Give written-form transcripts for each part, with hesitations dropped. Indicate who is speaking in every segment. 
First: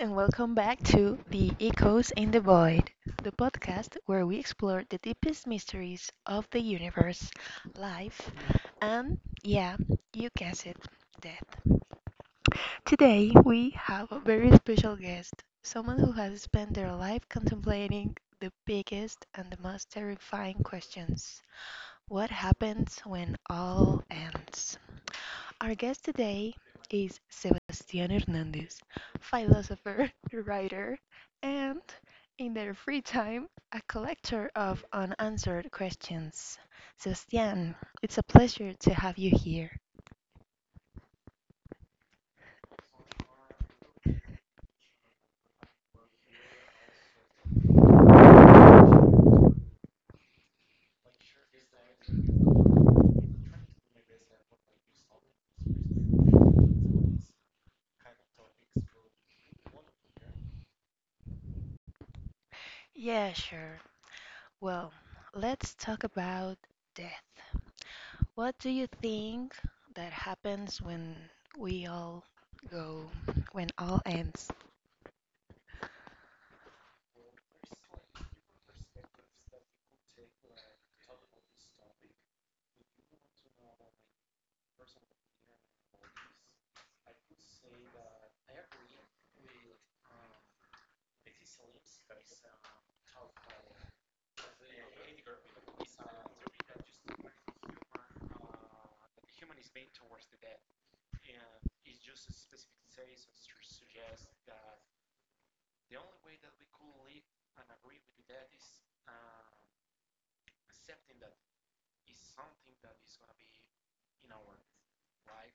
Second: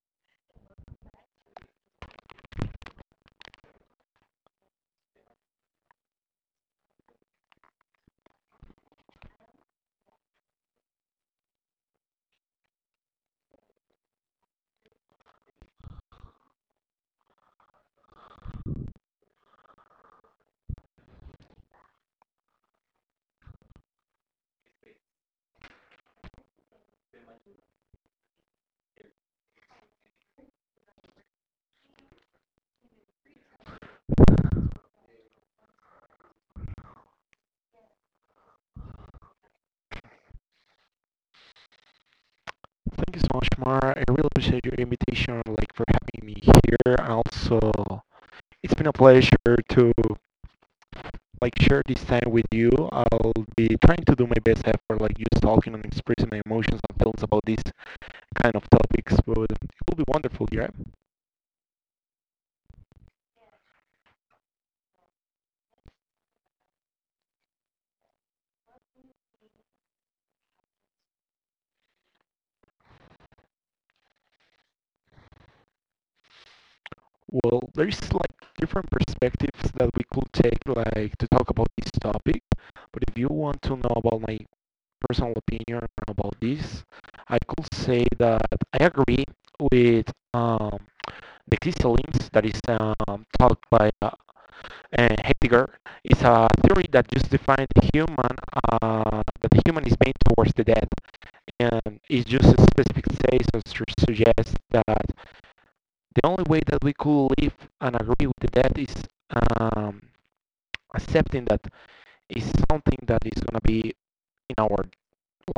Speaker 1: and welcome back to The Echoes in the Void, the podcast where we explore the deepest mysteries of the universe, life, and yeah, you guessed it, death. Today, we have a very special guest, someone who has spent their life contemplating the biggest and the most terrifying questions. What happens when all ends? Our guest today is Sebastián Hernández, philosopher, writer, and, in their free time, a collector of unanswered questions. Sebastián, it's a pleasure to have you here.
Speaker 2: Thank you so much, Mar. I really appreciate your invitation, like for having me here. Also, it's been a pleasure to like share this time with you. I'll be trying to do my best effort, like just talking and expressing my emotions and feelings about these kind of topics. But it will be wonderful, yeah.
Speaker 1: Yeah, sure. Well, let's talk about death. What do you think that happens when we all go, when all ends?
Speaker 2: Well, there's like different perspectives that we could take, like to talk about this topic. But if you want to know about my personal opinion about this, I could say that I agree with the crystallines that is taught by Heidegger. It's a theory that just defines the human, that the human is made towards the death. And it just specific says or suggests that the only way that we could live and agree with the death is um, accepting that is something that is going to be in our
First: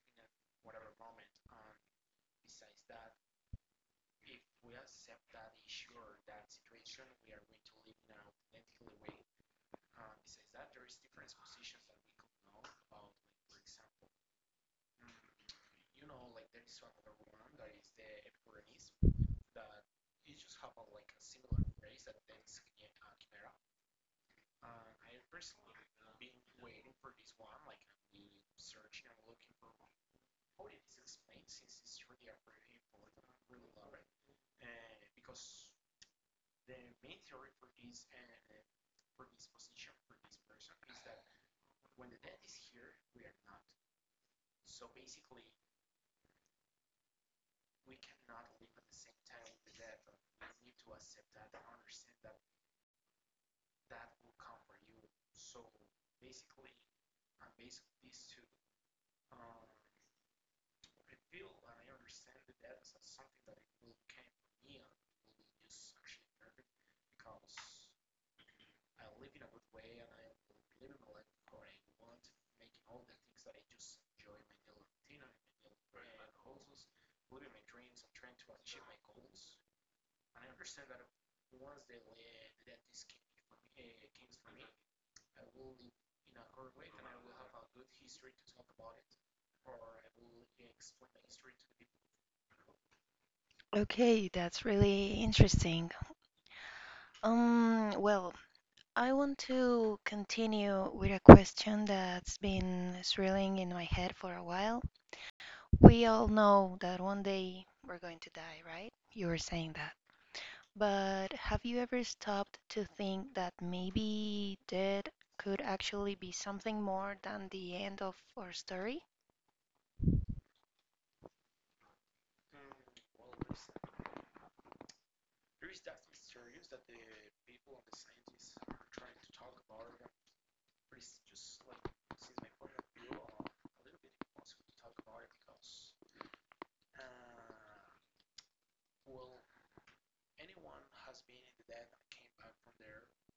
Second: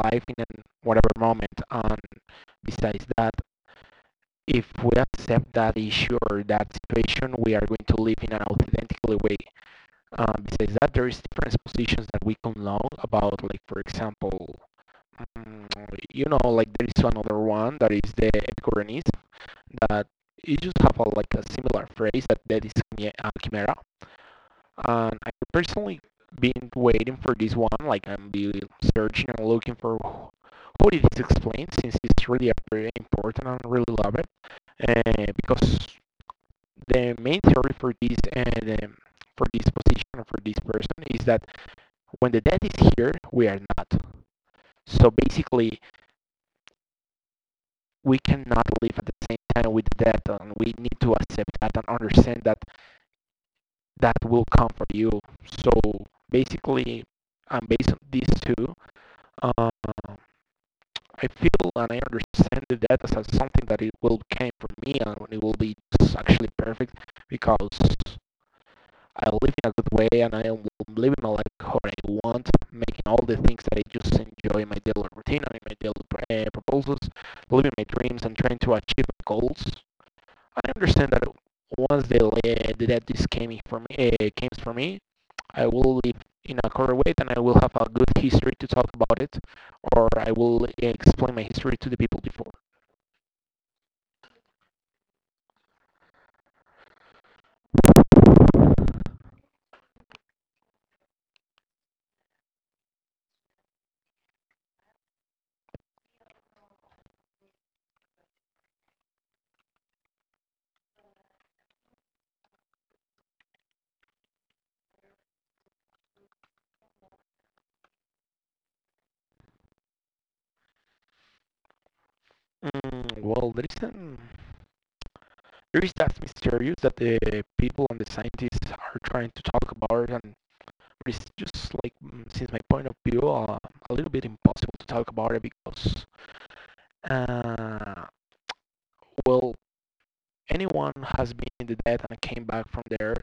Speaker 2: life in whatever moment. And besides that, if we accept that issue or that situation, we are going to live in an authentically way. Besides that, there is different positions that we can know about, like for example, mm, like there is another one that is the Epicureanism that you just have like a similar phrase that that is a chimera, and I've personally been waiting for this one. Like I'm be searching and looking for how it is explained, since it's really very important and I really love it. Because the main theory for this and for this position for this person is that when the dead is here, we are not. So basically, we cannot live at the same time with the dead, and we need to accept that and understand that that will come for you. So basically, and based on these two, uh, I feel and I understand the data as something that it will came from me and it will be actually perfect because I live in a good way and I am living my life how I want, making all the things that I just enjoy in my daily routine and in my daily proposals, living my dreams and trying to achieve my goals. I understand that once the that this came for me, I will live in a quarter and I will have a good history to talk about it, or I will explain my history to the people before.
Speaker 1: Okay, that's really interesting. Well, I want to continue with a question that's been swirling in my head for a while. We all know that one day we're going to die, right? You were saying that. But have you ever stopped to think that maybe death could actually be something more than the end of our story?
Speaker 2: Well, there is that mysterious that the people and the scientists are trying to talk about, and it's just like, since my point of view, a little bit impossible to talk about it because, uh, well, anyone has been in the dead and came back from there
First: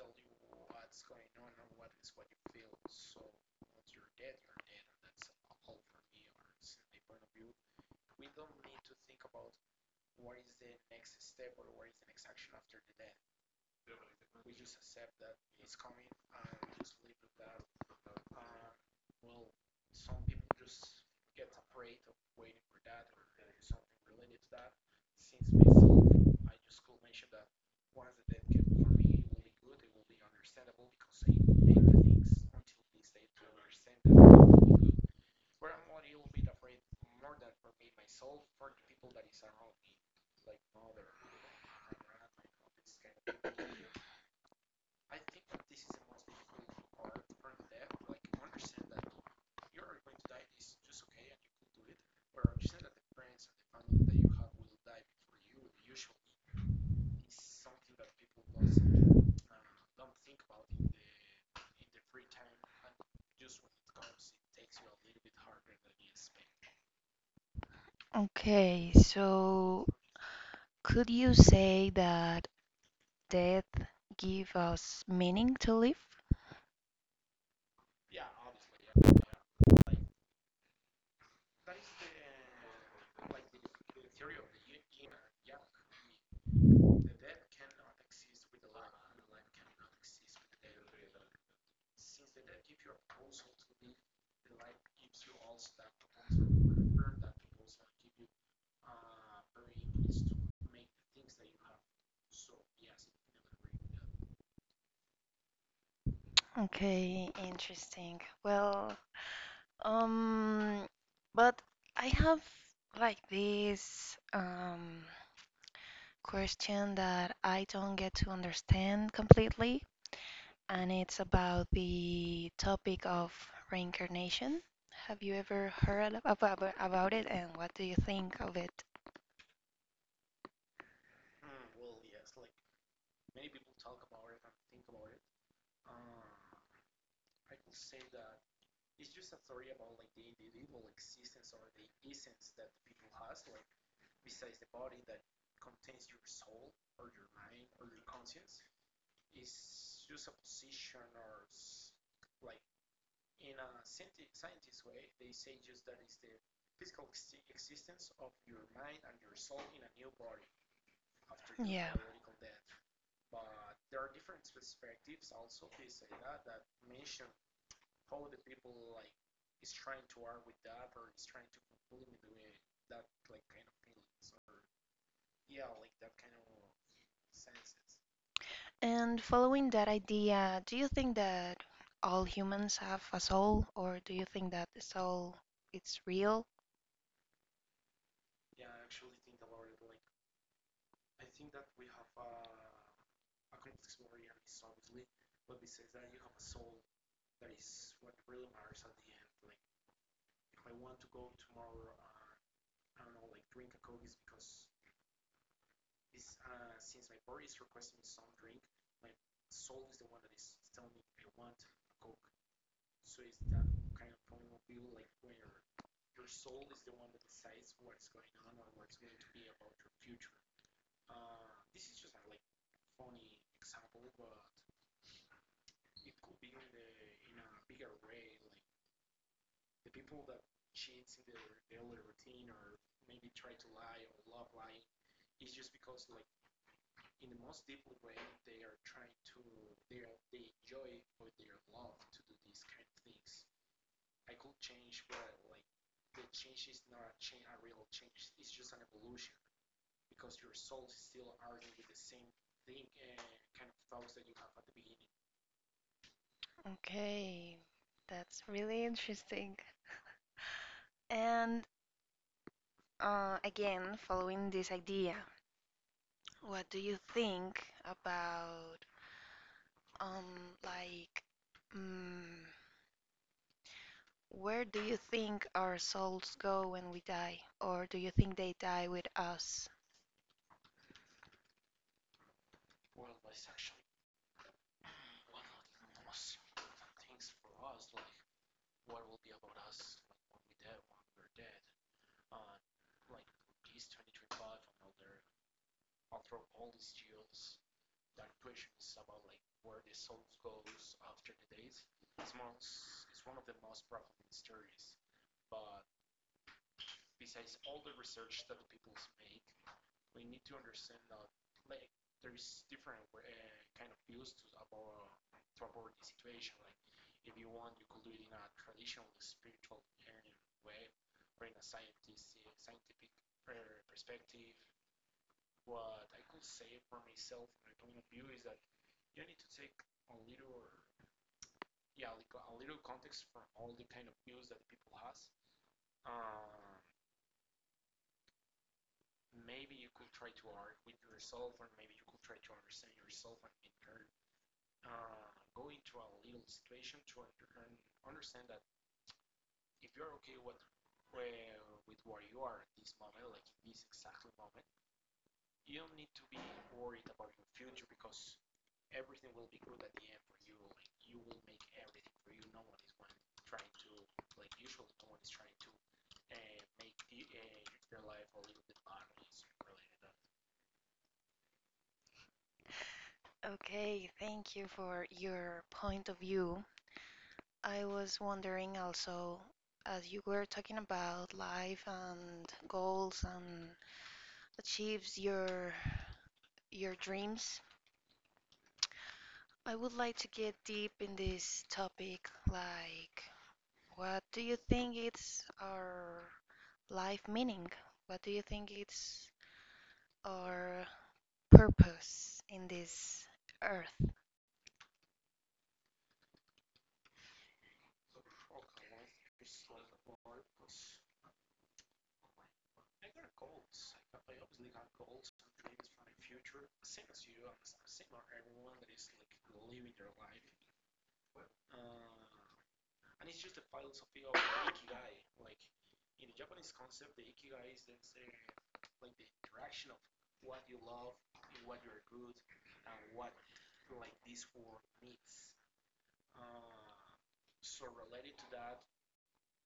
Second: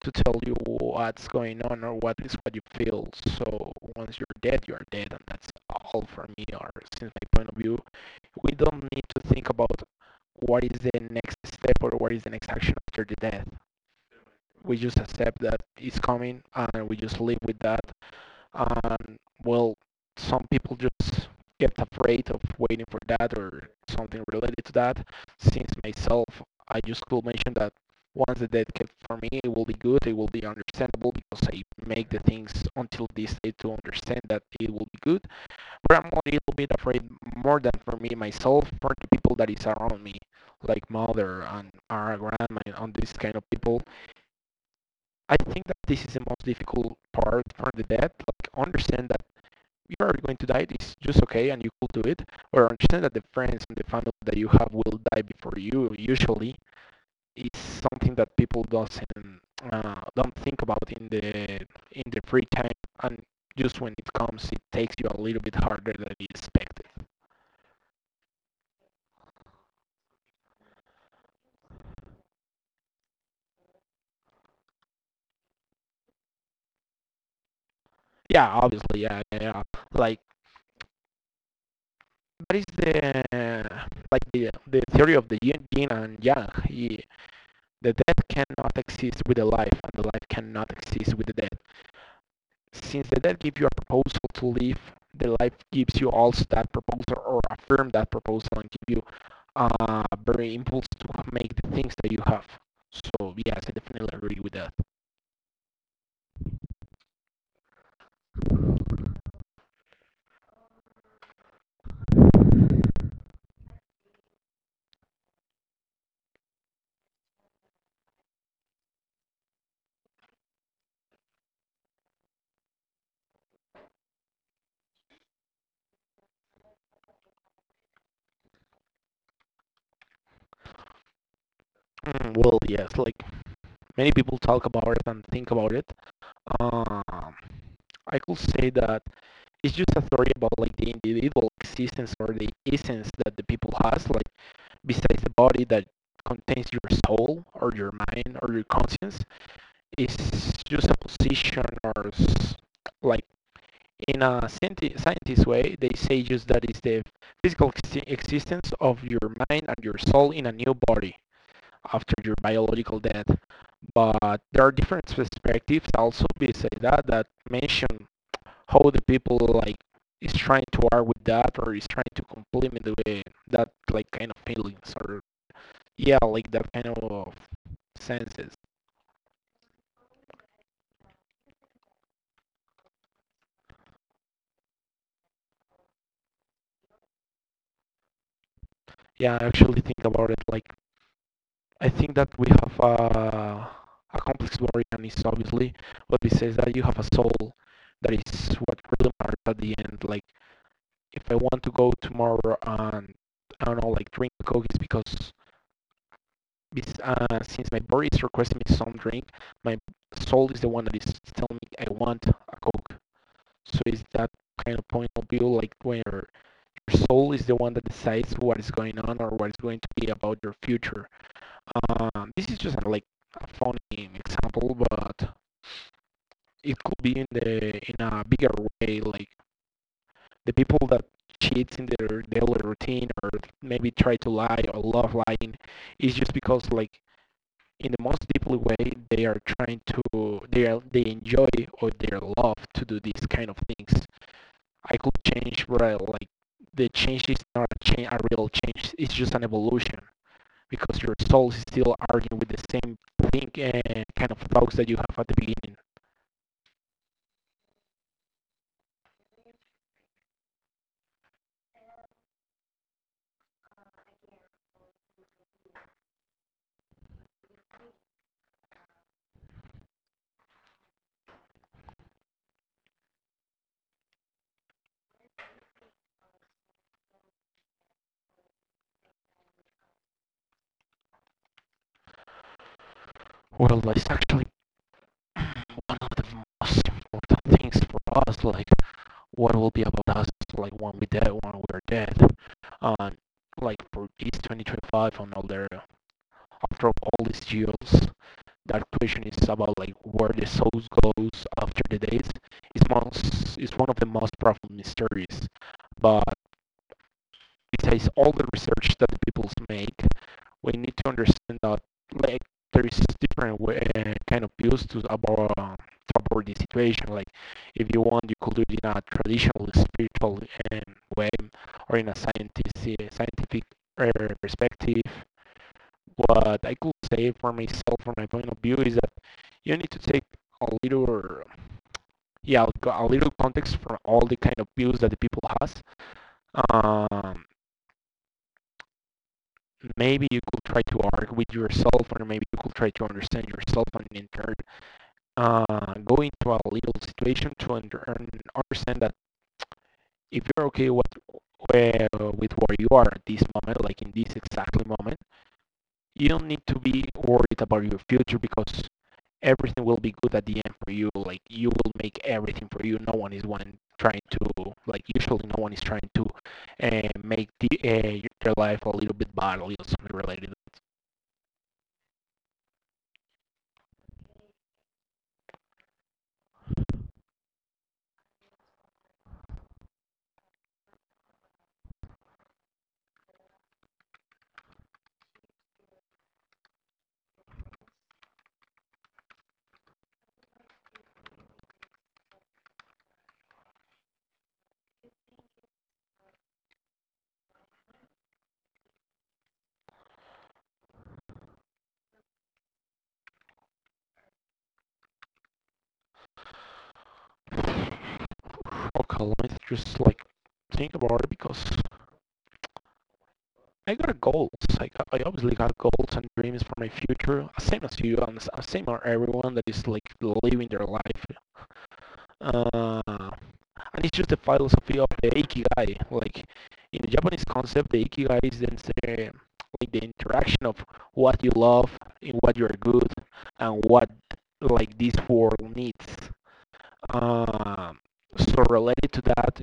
Speaker 2: to tell you what's going on or what is what you feel. So once you're dead, and that's all for me. Or since my point of view, we don't need to think about what is the next step or what is the next action after the death. We just accept that it's coming, and we just live with that, and well, some people just kept afraid of waiting for that or something related to that. Since myself, I just could mention that once the deadcat for me, it will be good, it will be understandable because I make the things until this day to understand that it will be good. But I'm a little bit afraid more than for me myself, for the people that is around me, like mother and our grandma and this kind of people. I think that this is the most difficult part for the dead, like understand that you are going to die. It's just okay, and you could do it. Or understand that the friends and the family that you have will die before you. Usually, it's something that people doesn't don't think about in the free time, and just when it comes, it takes you a little bit harder than you expected.
Speaker 1: Okay, so could you say that death give us meaning to live?
Speaker 2: Yeah, obviously, yeah, yeah, yeah. Like that is the, like the theory of the yin and yang. The death cannot exist with the life, and the life cannot exist with the death. Since the debt gives you a proposal to live, the life gives you also that proposal or affirm that proposal and give you very impulse to make the things that you have. So yes, I definitely agree with that.
Speaker 1: Okay, interesting. Well, Um, but I have like this question that I don't get to understand completely, and it's about the topic of reincarnation. Have you ever heard about it, and what do you think of it?
Speaker 2: Well, yes, like many people talk about it and think about it. Um, I could say that it's just a story about like the individual existence or the essence that the people has, like besides the body that contains your soul or your mind or your conscience. Is just a position or like in a scientist way they say just that is the physical existence of your mind and your soul in a new body after your biological death, but there are different perspectives also besides that that mention how the people like is trying to argue with that or is trying to complement the way that like kind of feelings or yeah like that kind of senses.
Speaker 1: And following that idea, do you think that all humans have a soul, or do you think that the soul it's real?
Speaker 2: Yeah, I actually think about it, like I think that we have a complex Dorian obviously what we says that you have a soul that is what really matters at the end. Like if I want to go tomorrow and I don't know, like drink coke it's because since my body is requesting me some drink, my soul is the one that is telling me I want a coke. So it's that kind of point of view, like where your soul is the one that decides what is going on or what is going to be about your future. This is just like a funny example, but it could be in the in a bigger way, like the people that cheat in their daily routine or maybe try to lie or love lying is just because like in the most deeply way they are trying to they enjoy or they love to do these kind of things. I could change, right? Like the change is not a change, a real change. It's just an evolution. Because your soul is still arguing with the same thing and kind of thoughts that you have at the beginning.
Speaker 1: Okay, that's really interesting. And again, following this idea, what do you think about, um, like, mm, where do you think our souls go when we die? Or do you think they die with us?
Speaker 2: Well, it's actually one of the most important things for us, like what will be about us, like when we're dead, and like for this 2025 and all there. After all these years, that question is about like where the soul goes after the days. It's one of the most profound mysteries. But besides all the research that people make, we need to understand that like there is different way, kind of views to about the situation. Like if you want, you could do it in a traditional spiritual way or in a scientific uh, perspective. What I could say for myself, from my point of view, is that you need to take a little, yeah, a little context from all the kind of views that the people has. um, Maybe you could try to argue with yourself or maybe you could try to understand yourself and in turn go into a little situation to understand that if you're okay with where you are at this moment, like in this exactly moment, you don't need to be worried about your future because everything will be good at the end for you, like you will make everything for you. No one is one trying to, like usually no one is trying to make their life a little bit bad or something related.
Speaker 1: Okay, thank you for your point of view. I was wondering also, as you were talking about life and goals and achieves your dreams, I would like to get deep in this topic, like what do you think it's our life meaning? What do you think it's our purpose in this earth?
Speaker 2: Okay, let me just like think about it because I got goals. I obviously got goals and dreams for my future, same as you and same as everyone that is like living their life. And it's just the philosophy of the ikigai. Like in the Japanese concept, the ikigai is the, like the interaction of what you love, in what you're good, and what like this world needs. Um, so related to that,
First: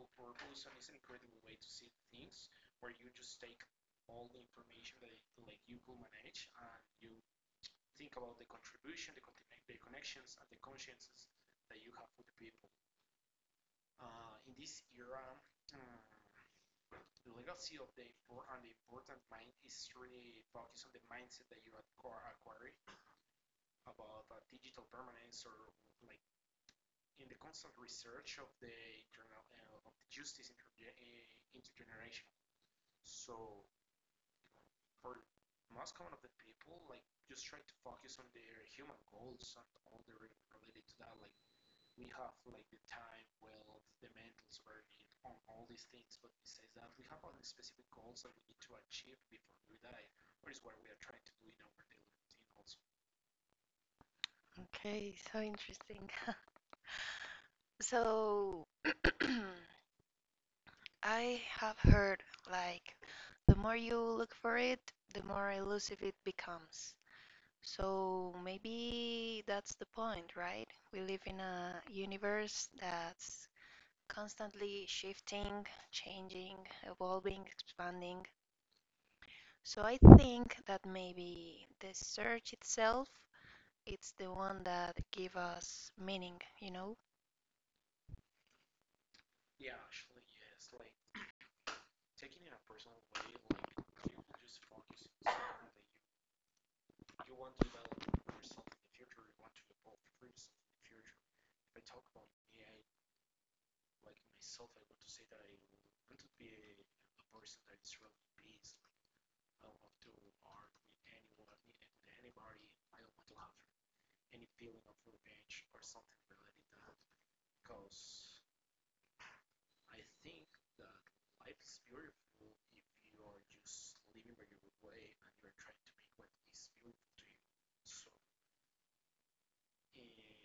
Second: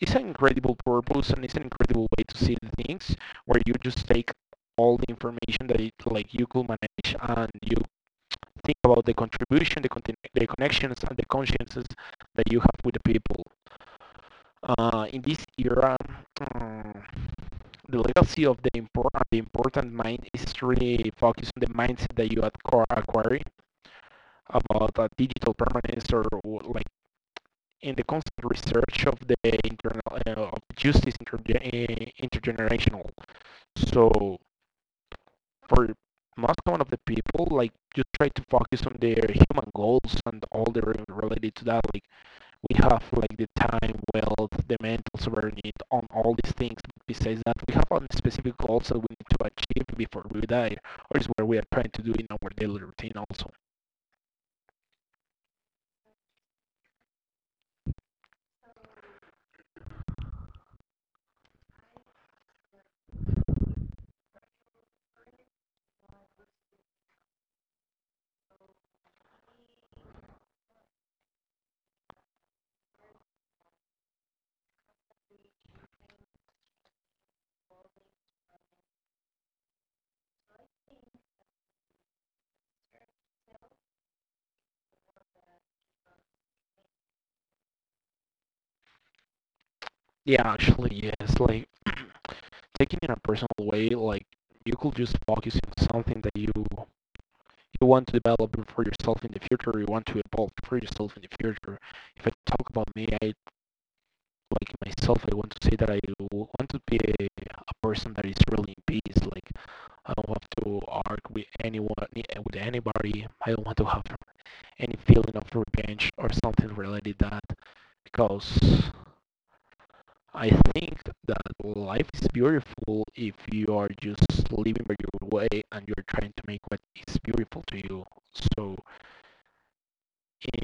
Speaker 2: it's an incredible purpose and it's an incredible way to see things where you just take all the information that it, like you could manage and you think about the contribution, the connections and the consciences that you have with the people. In this era, mm, the legacy of the important mind is really focused on the mindset that you acquire acquiring about digital permanence or like in the constant research of the internal of justice intergenerational. So for most one of the people, like just try to focus on their human goals and all the related to that. Like we have like the time, wealth, the mental sovereignty on all these things. But besides that, we have on specific goals that we need to achieve before we die, or is what we are trying to do in our daily routine also.
Speaker 1: Okay, so interesting. So I have heard like the more you look for it, the more elusive it becomes. So maybe that's the point, right? We live in a universe that's constantly shifting, changing, evolving, expanding. So I think that maybe the search itself it's the one that gives us meaning, you know?
Speaker 2: Yeah, actually, yes. Like taking in a personal way, like you could just focus on something that you want to develop for yourself in the future, you want to evolve for yourself in the future. If I talk about me, I like myself, I want to say that I want to be a person that is really in peace. Like I don't have to argue with anyone, with anybody. I don't want to have any feeling of revenge or something related to that because I think that life is beautiful if you are just living by your way and you're trying to make what is beautiful to you. So,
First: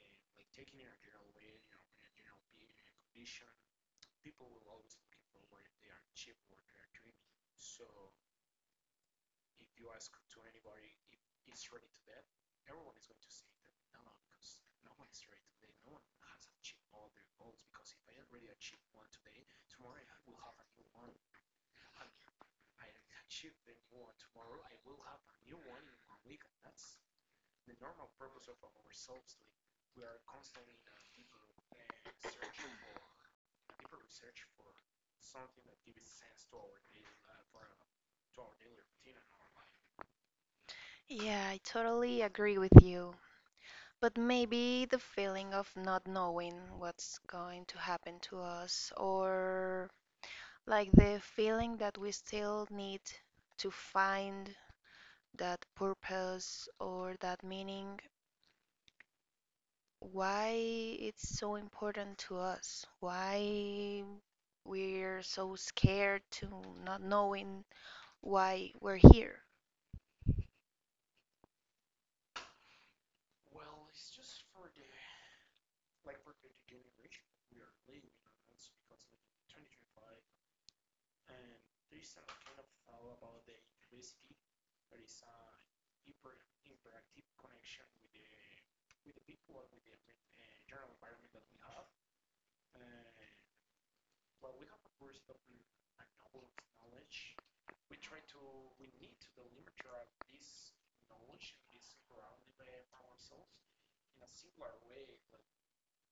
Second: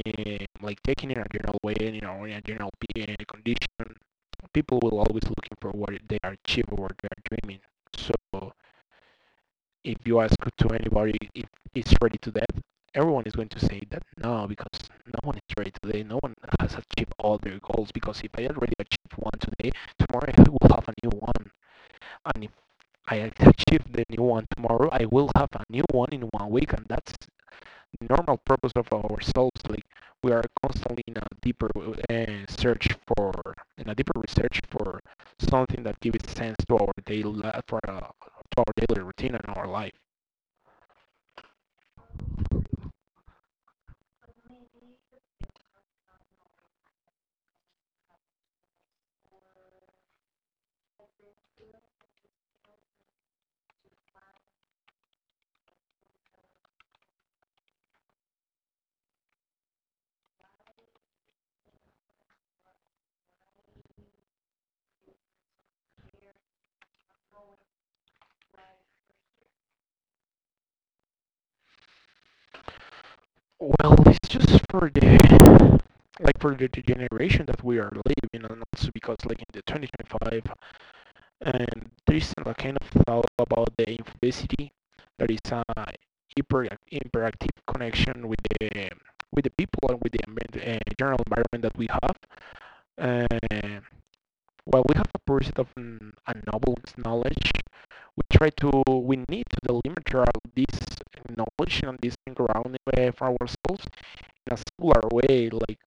Speaker 2: in, like taking it in a general way, in a general condition, people will always looking for what they are achieving, what they are dreaming. So, if you ask to anybody if it's ready to death, everyone is going to say that no, because no one is ready today. No one has achieved all their goals. Because if I already achieved one today, tomorrow I will have a new one. And if I achieve the new one tomorrow, I will have a new one in one week, and that's the normal purpose of our souls. Like we are constantly in a deeper search for, in a deeper research for something that gives sense to our daily for to our daily routine and our life.
Speaker 1: Yeah, I totally agree with you. But maybe the feeling of not knowing what's going to happen to us or like the feeling that we still need to find that purpose or that meaning why it's so important to us, why we're so scared to not knowing why we're here.
Speaker 2: Well, it's just for the like for the generation that we are living, and also because like in the 2025, and there is a kind of thought about the infelicity. There is a hyper interactive connection with the people and with the general environment that we have. Uh, while we have a pursuit of a noble knowledge, we try to we need to delimit this knowledge and this ground for ourselves. In a similar way, like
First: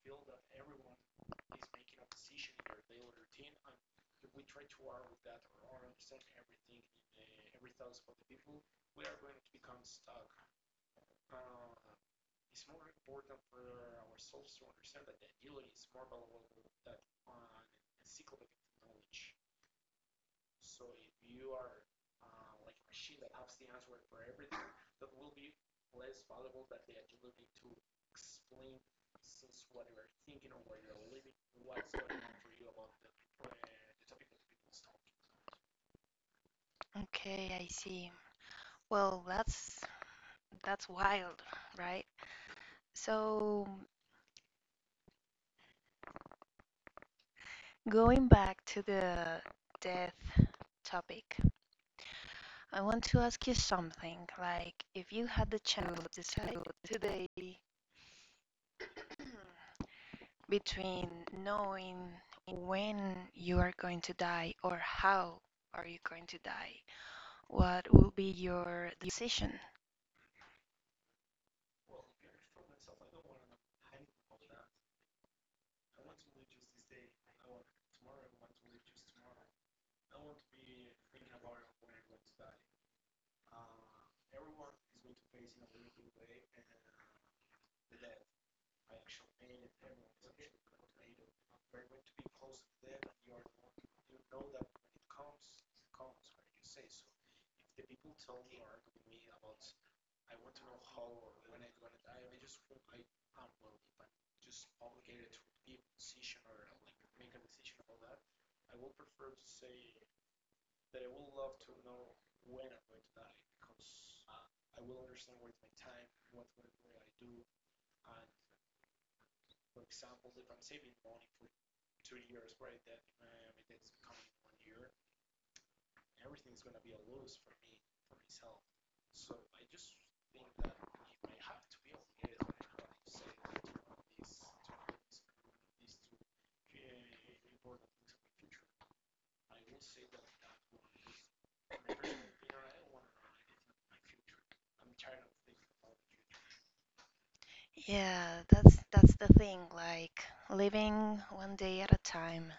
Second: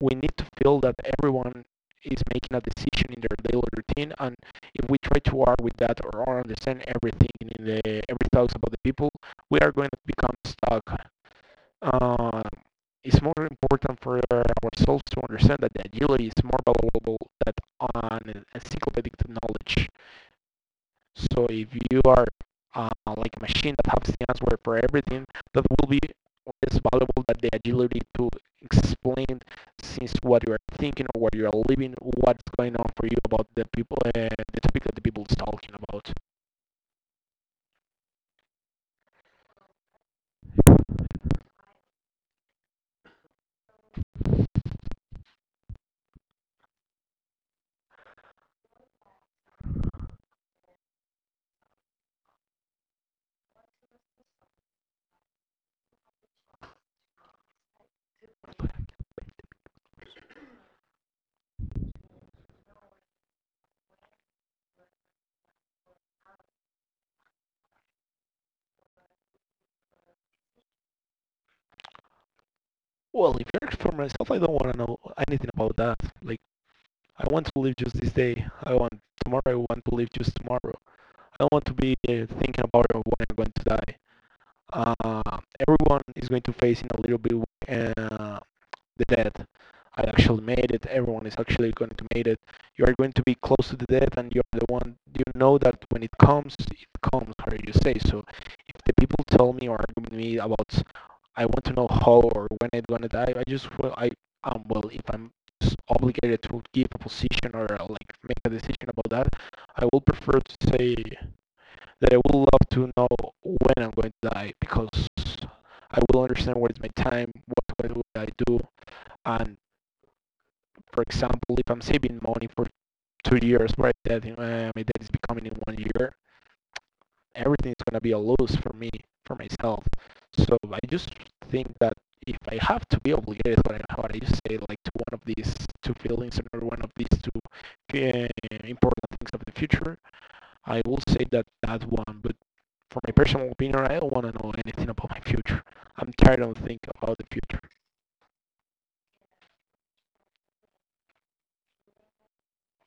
Speaker 2: we need to feel that everyone is making a decision in their daily routine, and if we try to argue with that or understand everything in the every thoughts about the people, we are going to become stuck. uh, it's more important for ourselves to understand that the agility is more valuable than an encyclopedic knowledge. So if you are uh, like a machine that has the answer for everything, that will be less valuable than the agility to explain since what you are thinking or what you are living, what's going on for you about the people, the topic that the people is talking about.
Speaker 1: Okay, I see. Well, that's wild, right? So, going back to the death topic, I want to ask you something. Like, if you had the chance to decide today between knowing when you are going to die or how are you going to die, what will be your decision?
Speaker 2: Well, if you're for myself, I don't want to know anything about that. Like, I want to live just this day. I want tomorrow. I want to live just tomorrow. I don't want to be thinking about when I'm going to die. Uh, Everyone is going to face in a little bit that I actually made it. Everyone is actually going to make it. You are going to be close to the death, and you're the one. You know that when it comes, it comes. How do you say so? If the people tell me or argue with me about, I want to know how or when I'm gonna die. I just well, I Well, if I'm obligated to give a position or like make a decision about that, I will prefer to say that I would love to know when I'm going to die because I will understand what is my time, what would I do, and for example, if I'm saving money for 2 years, right, that my debt is becoming in one year, everything is gonna be a loss for me, for myself. So I just think that if I have to be obligated, what I just say, like to one of these two feelings or one of these two uh, important things of the future, I will say that that one. But for my personal opinion, I don't want to know anything about my future. I'm tired of thinking about the future.
Speaker 1: Yeah, that's the thing, like living one day at a time.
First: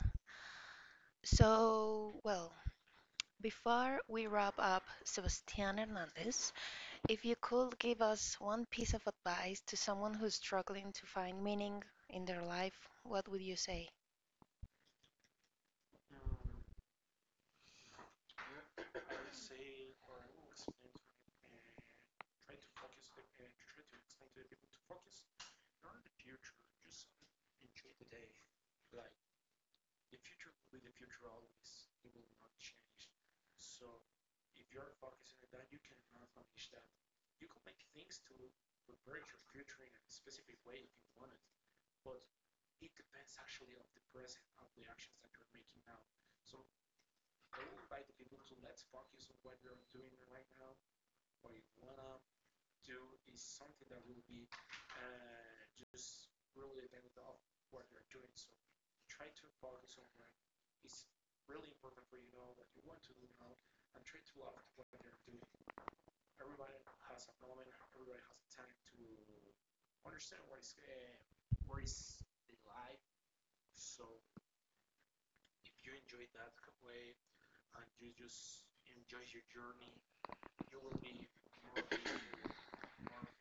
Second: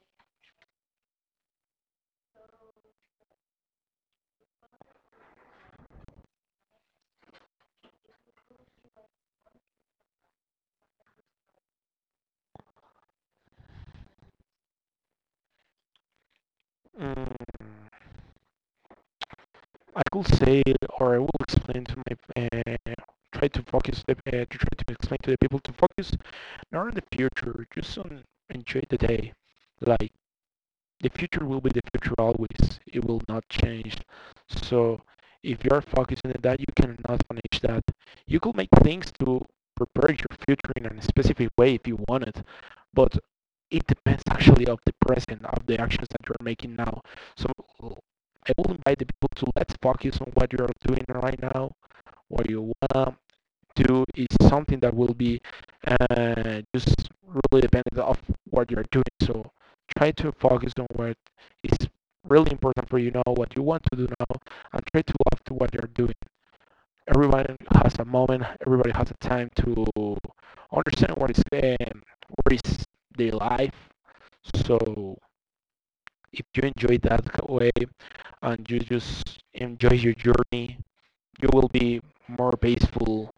Speaker 1: So, well, before we wrap up, sebastian hernandez if you could give us one piece of advice to someone who's struggling to find meaning in their life, what would you say?
Speaker 2: Mm. I could say or I will explain to my try to focus to try to explain to the people to focus not on the future, just on enjoy the day. Like the future will be the future always. It will not change. So if you're focusing on that, you cannot manage that. You could make things to prepare your future in a specific way if you want it, but it depends actually of the present of the actions that you're making now. So I will invite the people to let's focus on what you're doing right now. What you want to do is something that will be just really dependent of what you're doing. So try to focus on what is really important for you now, what you want to do now, and try to love to what you're doing. Everyone has a moment. Everybody has a time to understand what is their life. So if you enjoy that way and you just enjoy your journey, you will be more peaceful,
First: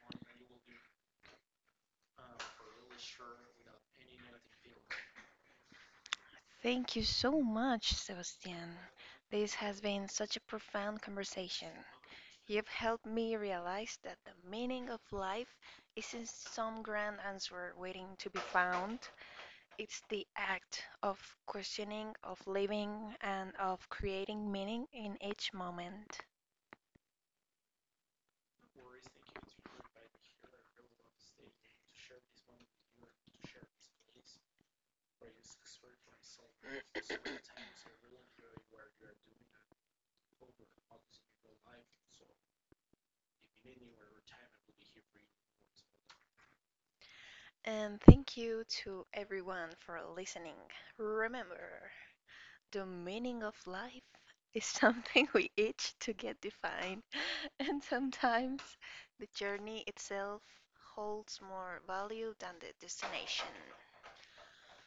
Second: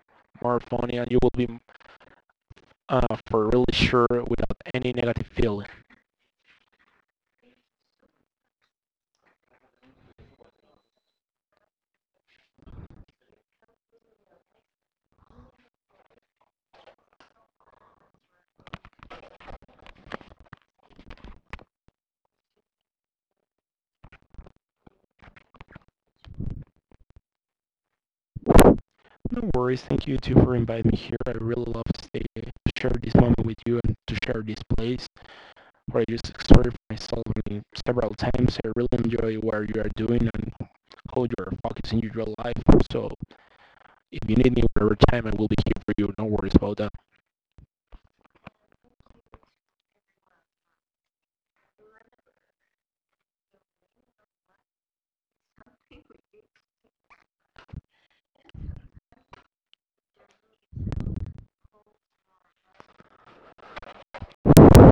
Speaker 2: more funny, and you will be for really sure without any negative feeling.
Speaker 1: Thank you so much, Sebastian. This has been such a profound conversation. You've helped me realize that the meaning of life isn't some grand answer waiting to be found. It's the act of questioning, of living, and of creating meaning in each moment.
Speaker 2: No worries. Thank you too for inviting me here. I really love to, stay, to share this moment with you and to share this place. Produce story for myself several times. I really enjoy what you are doing and how you are focusing your real life. So if you need me whatever time, I will be here for you. No worries about that.
Speaker 1: And thank you to everyone for listening. Remember, the meaning of life is something we each to get defined, and sometimes the journey itself holds more value than the destination.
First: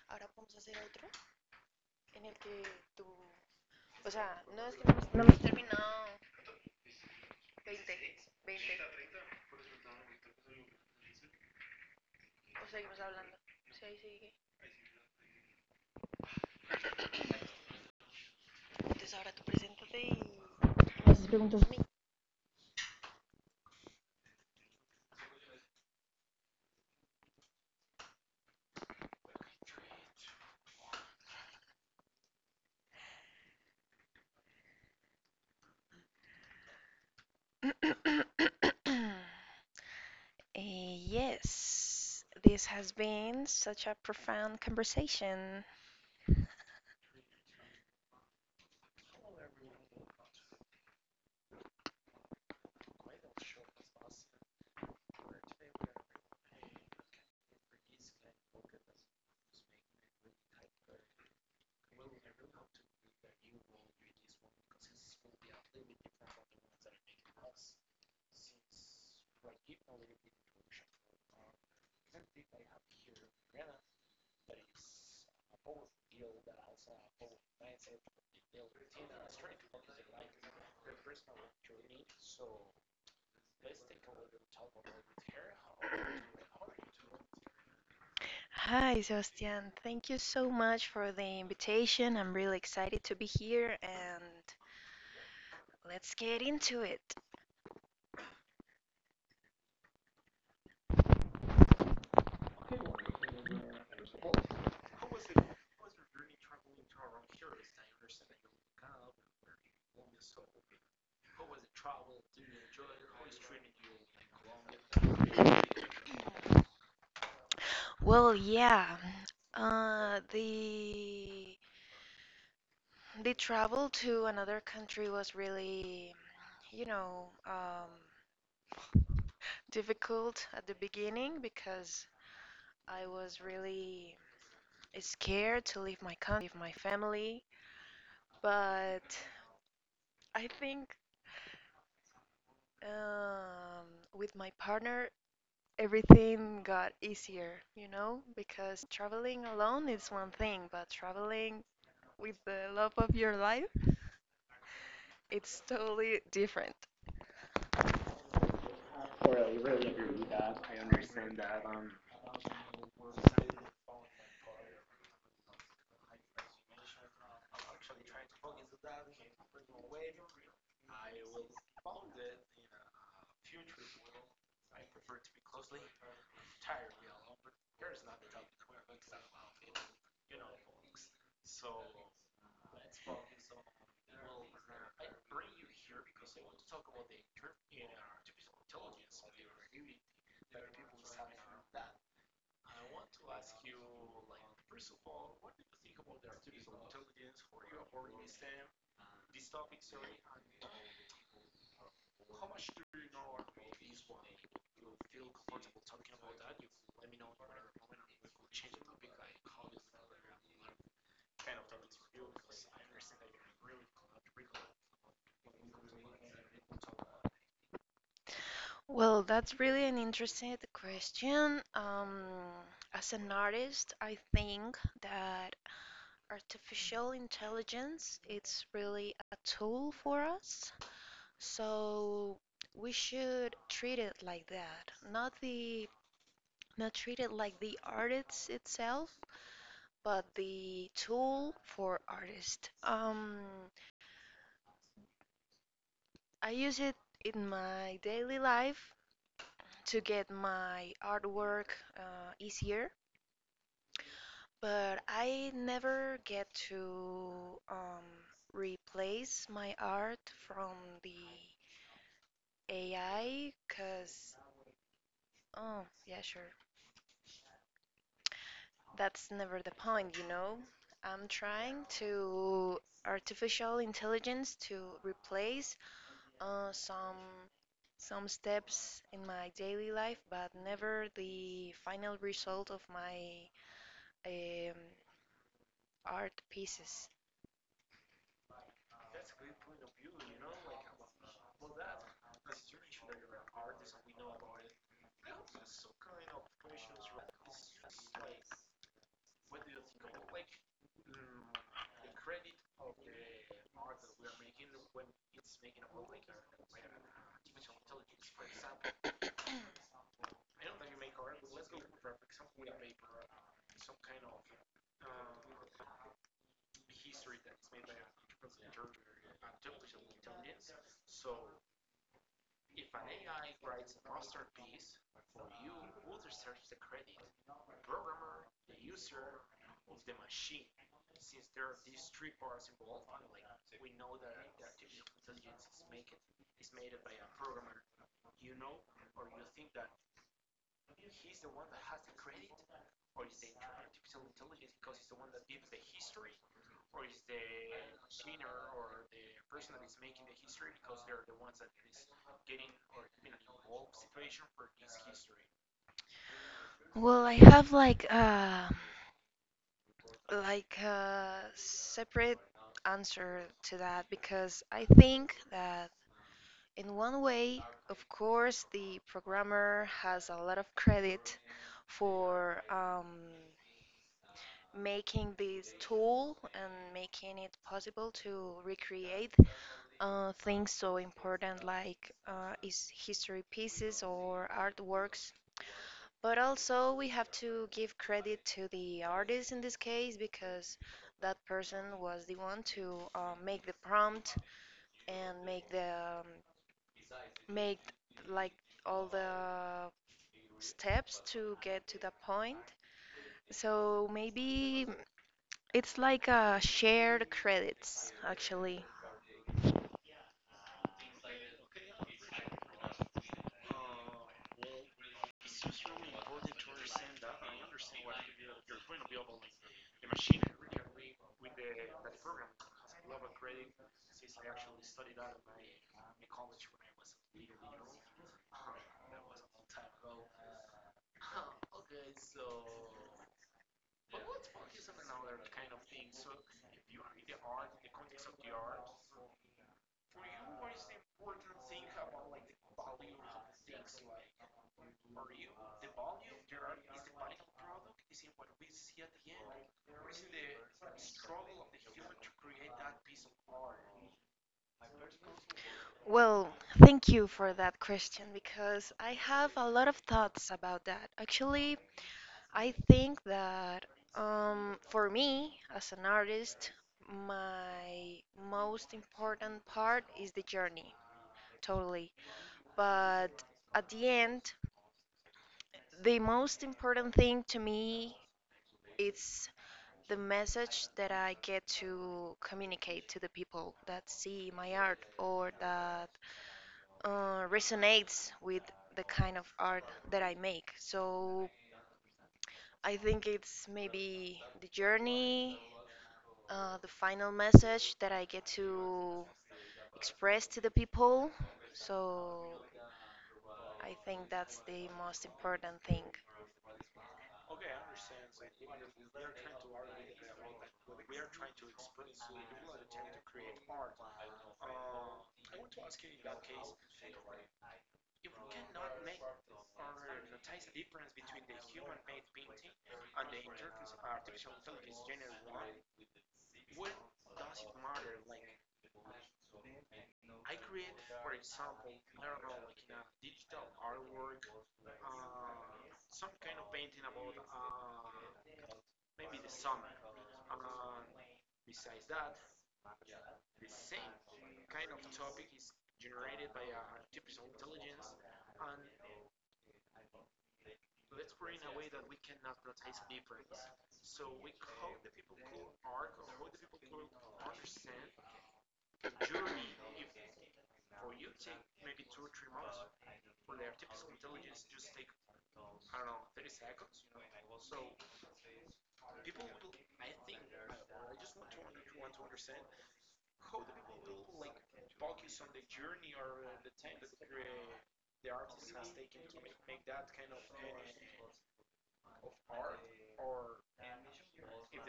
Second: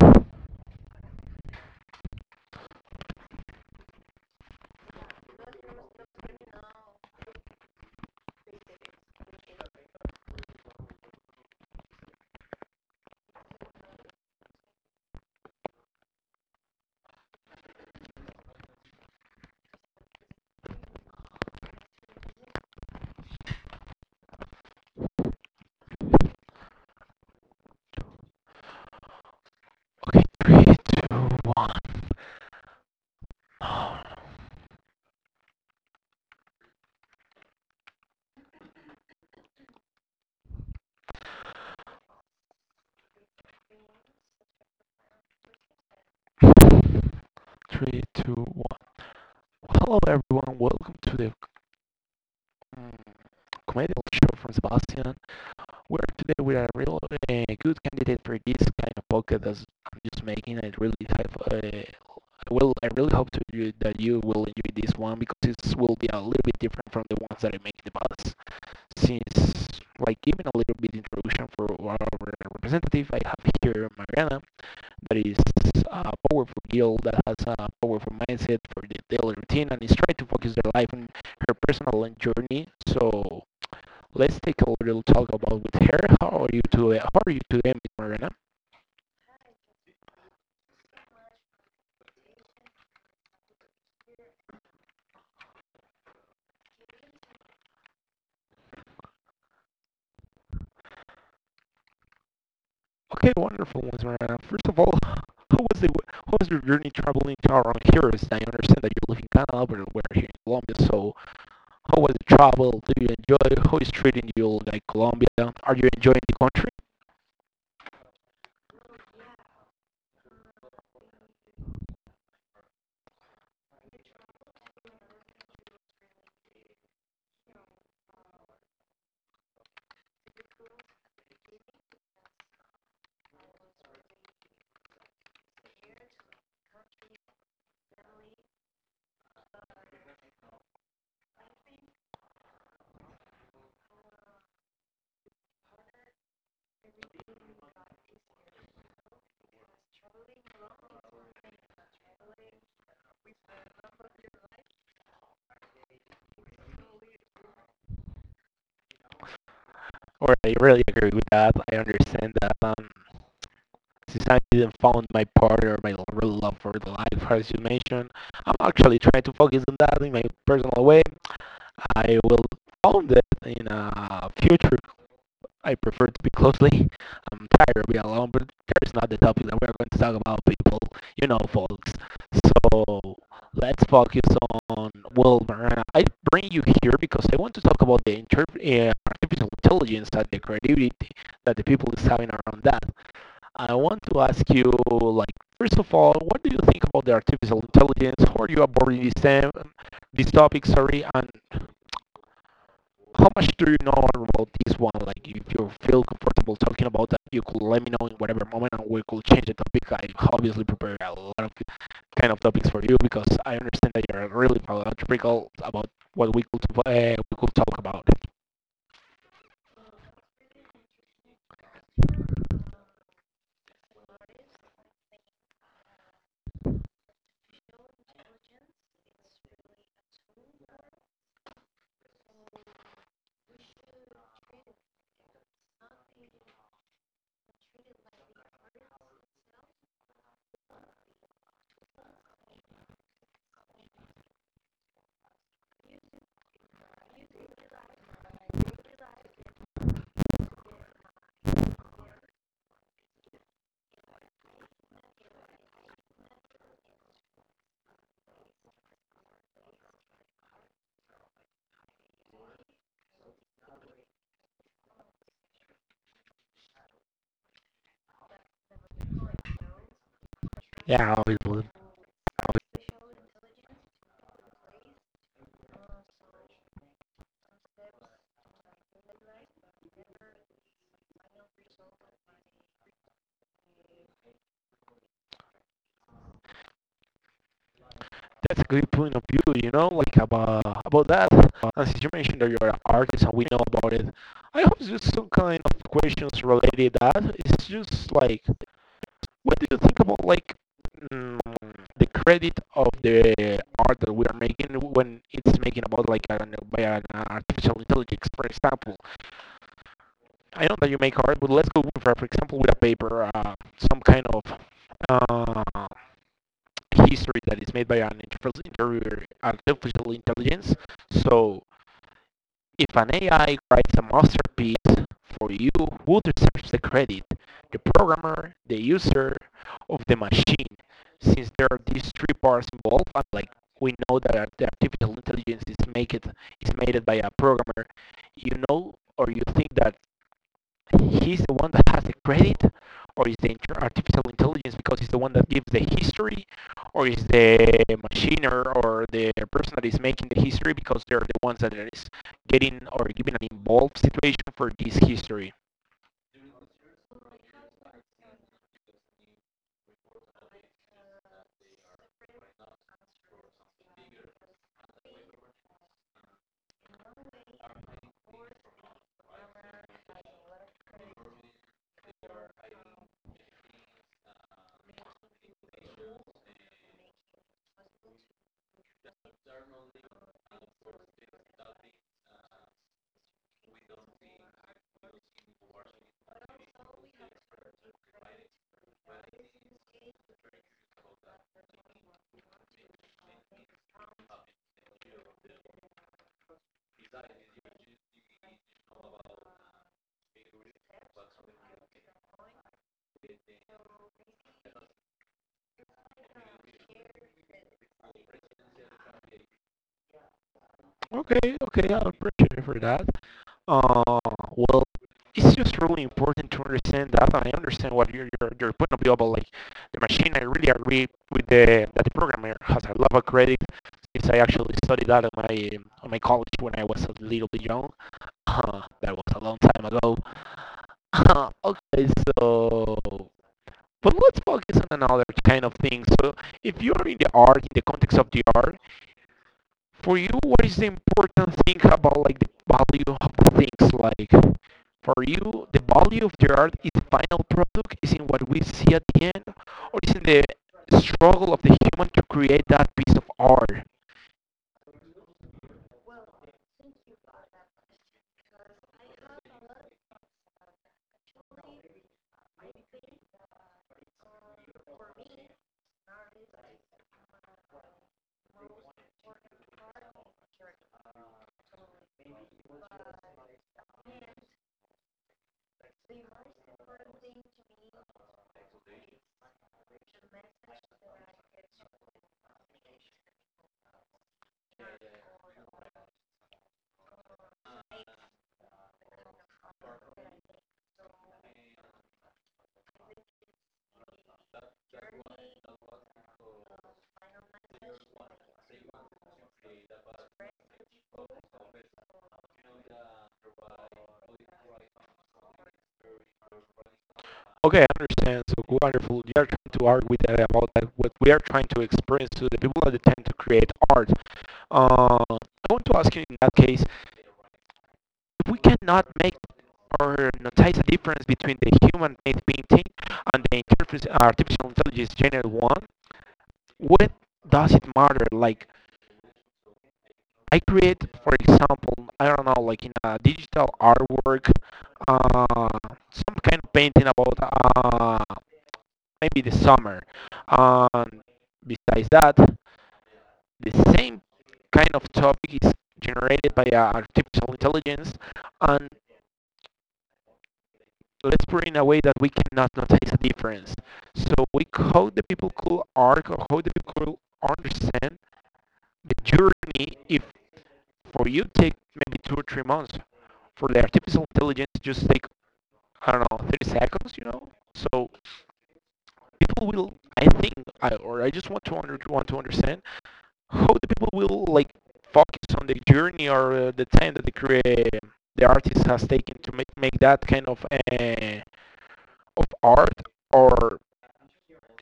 Speaker 1: Ahora vamos a hacer otro en el que tú no hemos terminado 20, 20 o seguimos hablando. Sí, ahí sigue. Entonces ahora tú preséntate y
Speaker 2: Okay, three, two, one.
Speaker 1: Yes, this has been such a profound conversation.
Speaker 2: Three, two, one. Well, hello, everyone. Welcome to the um, comedy show from Sebastian, where today we're a real good candidate for this kind of podcast that I'm just making. I really have, well, I really hope to you that you will enjoy this one because it will be a little bit different from the ones that I make in the past. Since, like, giving a little bit introduction for our representative, I have here Mariana, that is a powerful girl that has a powerful mindset for the daily routine and is trying to focus their life on her personal journey. So let's take a little talk about with her. How are you today? How are you today, Miss Mariana?
Speaker 1: Hi, Sebastian. Thank you so much for the invitation. I'm really excited to be here, and let's get into it.
Speaker 2: Okay, wonderful, Miss Mariana. First of all, how was your journey traveling to around here? As I understand that you live in Canada, but we're here in Colombia. So, how was the travel? Do you enjoy? How is treating you like Colombia? Are you enjoying the country?
Speaker 1: Well, yeah. Uh, the the travel to another country was really, you know, um, difficult at the beginning because I was really scared to leave my country, leave my family. I think um, with my partner everything got easier, because traveling alone is one thing, but traveling the love of your life, it's totally different. Totally, really really agree with that.
Speaker 2: Or
Speaker 1: I
Speaker 2: I really
Speaker 1: understand
Speaker 2: agree
Speaker 1: that.
Speaker 2: with that. I understand that since I didn't found my partner, my real love for the life, as you mentioned, I'm actually trying to focus on that in my personal way. I will own it in a future. I prefer to be closely. I'm tired of being alone, but there's not the topic that we're going to talk about, people. You know, folks. So let's focus on Wilmer. And I bring you here because I want to talk about the artificial intelligence and the creativity that the people is having around that. I want to ask you, like, first of all, what do you think about the artificial intelligence? How are you aborting um, this topic? Sorry, and how much do you know about this one? Like, if you feel comfortable talking about that, you could let me know in whatever moment, and we could change the topic. I obviously prepare a lot of kind of topics for you because I understand that you're really practical about what we could talk about.
Speaker 1: Well, that's really an interesting question. As an artist, I think that artificial intelligence it's really a tool for us. So we should treat it like that, not the not treated like the artist itself, but the tool for artists. I use it in my daily life to get my artwork easier, but I never get to replace my art from the AI. Oh, yeah, sure. It's never
Speaker 2: Yeah, obviously.
Speaker 1: artificial intelligence to replace some in my daily life, but never the final result of my um, art pieces.
Speaker 2: That's a good point of view, you know, like about that. And since you mentioned that you're an artist and we know about it, I hope it's just some kind of questions related to that. It's just like what do you think about like mm, the credit of the art that we are making when it's making about like an, by an artificial intelligence? For example, I know that you make art, but let's go for example, with a paper, some kind of uh, history that is made by an artificial intelligence. So if an AI writes a masterpiece for you, who deserves the credit? The programmer, the user, of the machine? Since there are these three parts involved, and like we know that the artificial intelligence is made by a programmer, you know, or you think that he's the one that has the credit, or is the artificial intelligence because he's the one that gives the history, or is the machiner or the person that is making the history because they're the ones that is getting or giving an involved situation for this history.
Speaker 1: Well, I have like answer to that because I think that in one way, of course, the programmer has a lot of credit for making this tool and making it possible to recreate things so in his history piece or artworks. But also we give credit to the artist in this case because that person was the one to make the prompt and make like all the steps to get to the point. So maybe it's like a shared credits actually.
Speaker 2: Okay, okay, I'll appreciate it for that. Uh, well, it's just really important to understand that. And I understand what your point of view about like the machine. I really agree with the that the programmer has a lot of credit since I actually studied that in my college when I was a little bit young. That was a long time ago. Okay, so but let's focus on another kind of thing. So if you are in the art, in the context of the art, for you what is the important thing about like the value of the things? Like for you, the value of the art is the final product, is in what we see at the end, or is in the struggle of the human to create that piece of art?
Speaker 1: Well, thank you for that question because I have a lot of thoughts about that. Actually, I think that for me as an artist, my most important part is the journey, totally. But at the end, the most important thing to me is the message that I get to communicate to the people that see my art or that resonates with the kind of art that I make. So I think it's maybe the journey, the final message to the people. So,
Speaker 2: Okay, I understand. So wonderful. You are trying to argue with that about that what we are trying to experience to the people that tend to create art. I want to ask you in that case, if we cannot make or notice a difference between the human-made painting and the artificial intelligence generated one, what does it matter? Like, I create, for example, I don't know, like in a digital artwork, uh, some kind of painting about uh, maybe the summer. And besides that, the same kind of topic is generated by artificial intelligence, and so let's put it in a way that we cannot notice a difference. So we hope the people could arc or how the people could understand the journey if for you take maybe 2 or 3 months. For the artificial intelligence just take, I don't know, 30 seconds, you know? So people will, I think, I or I just want to want to understand how the people will like focus on the journey or the time that the create the artist has taken to make that kind of art, or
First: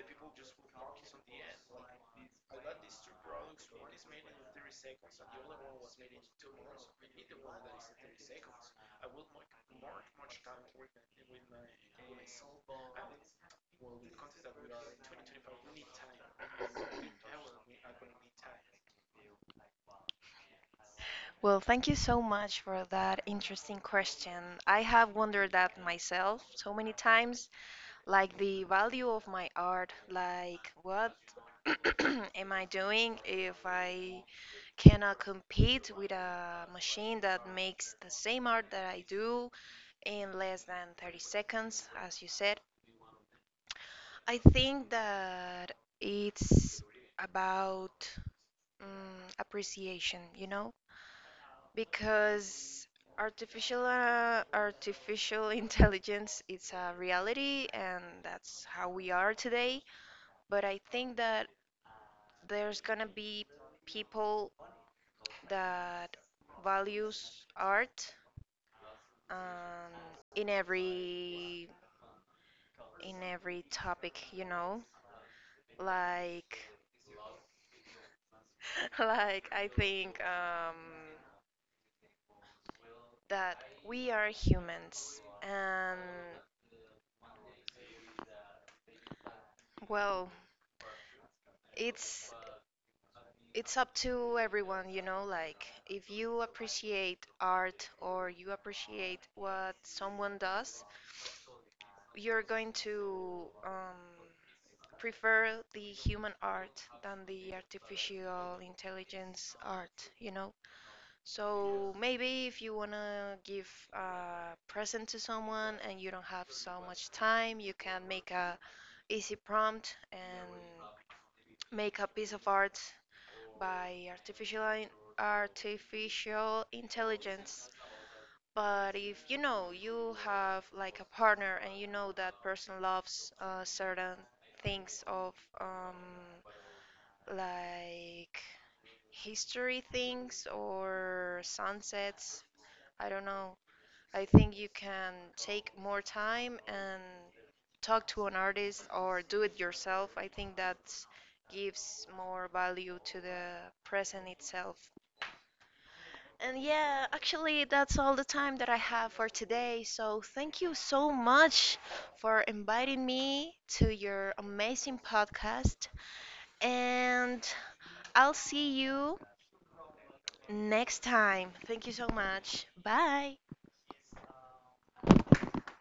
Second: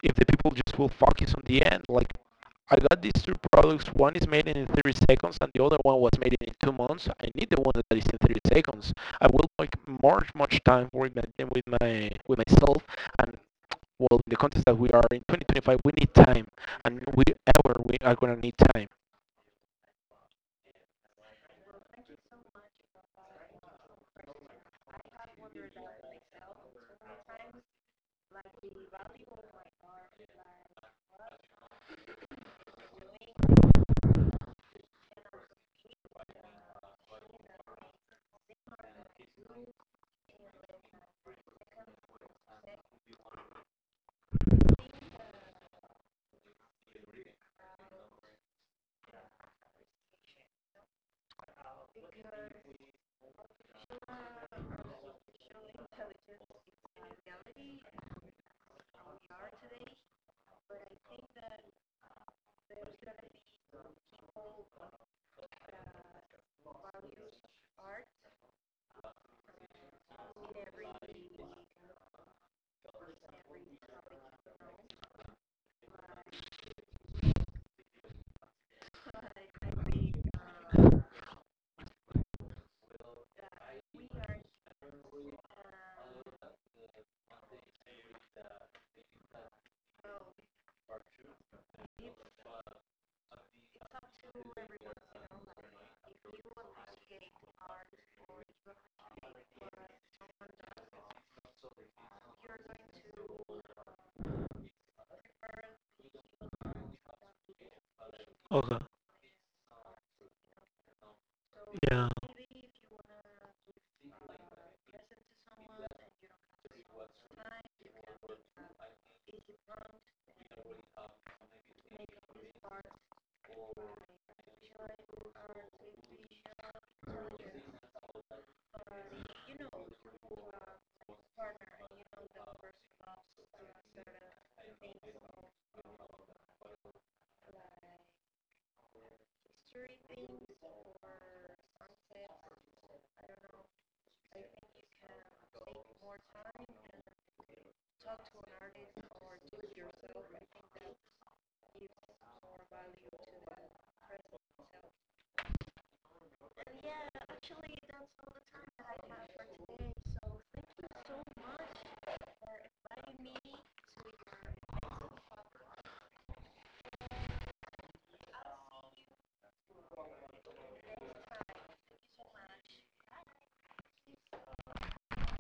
Speaker 2: if the people just will focus on the end. Like I got these two products. One is made in 30 seconds, and the other one was made in 2 months. I need the one that is in 30 seconds. I will like much much time working with my with myself and. Well, in the context that we are in 2025, we need time, and we are gonna need time.
Speaker 1: well, thank you so much for that interesting question. I have wondered that myself so many times, like the value of my art, like what am I doing if I cannot compete with a machine that makes the same art that I do in less than 30 seconds, as you said. I think that it's about mm, appreciation, you know? Because artificial intelligence it's a reality, and that's how we are today. But I think that there's gonna be people that values art um, in every topic, you know, like like I think that we are humans and well it's it's up to everyone, you know, like if you appreciate art or you appreciate what someone does, you're going for human art,
Speaker 2: Okay.
Speaker 1: you know. So
Speaker 2: Yeah.
Speaker 1: maybe if you want to give a present to someone and you don't have easy prompt and visual intel, but you have like a partner and you know that person loves certain things of um, like history things or sunsets. I don't know. I think you can take more time and talk to an artist or do it yourself. I think that gives more value to the present itself. And yeah, actually, that's all the time that I have for today. So thank you so much for inviting me to your amazing podcast. And I'll see you next time. Thank you so much. Bye.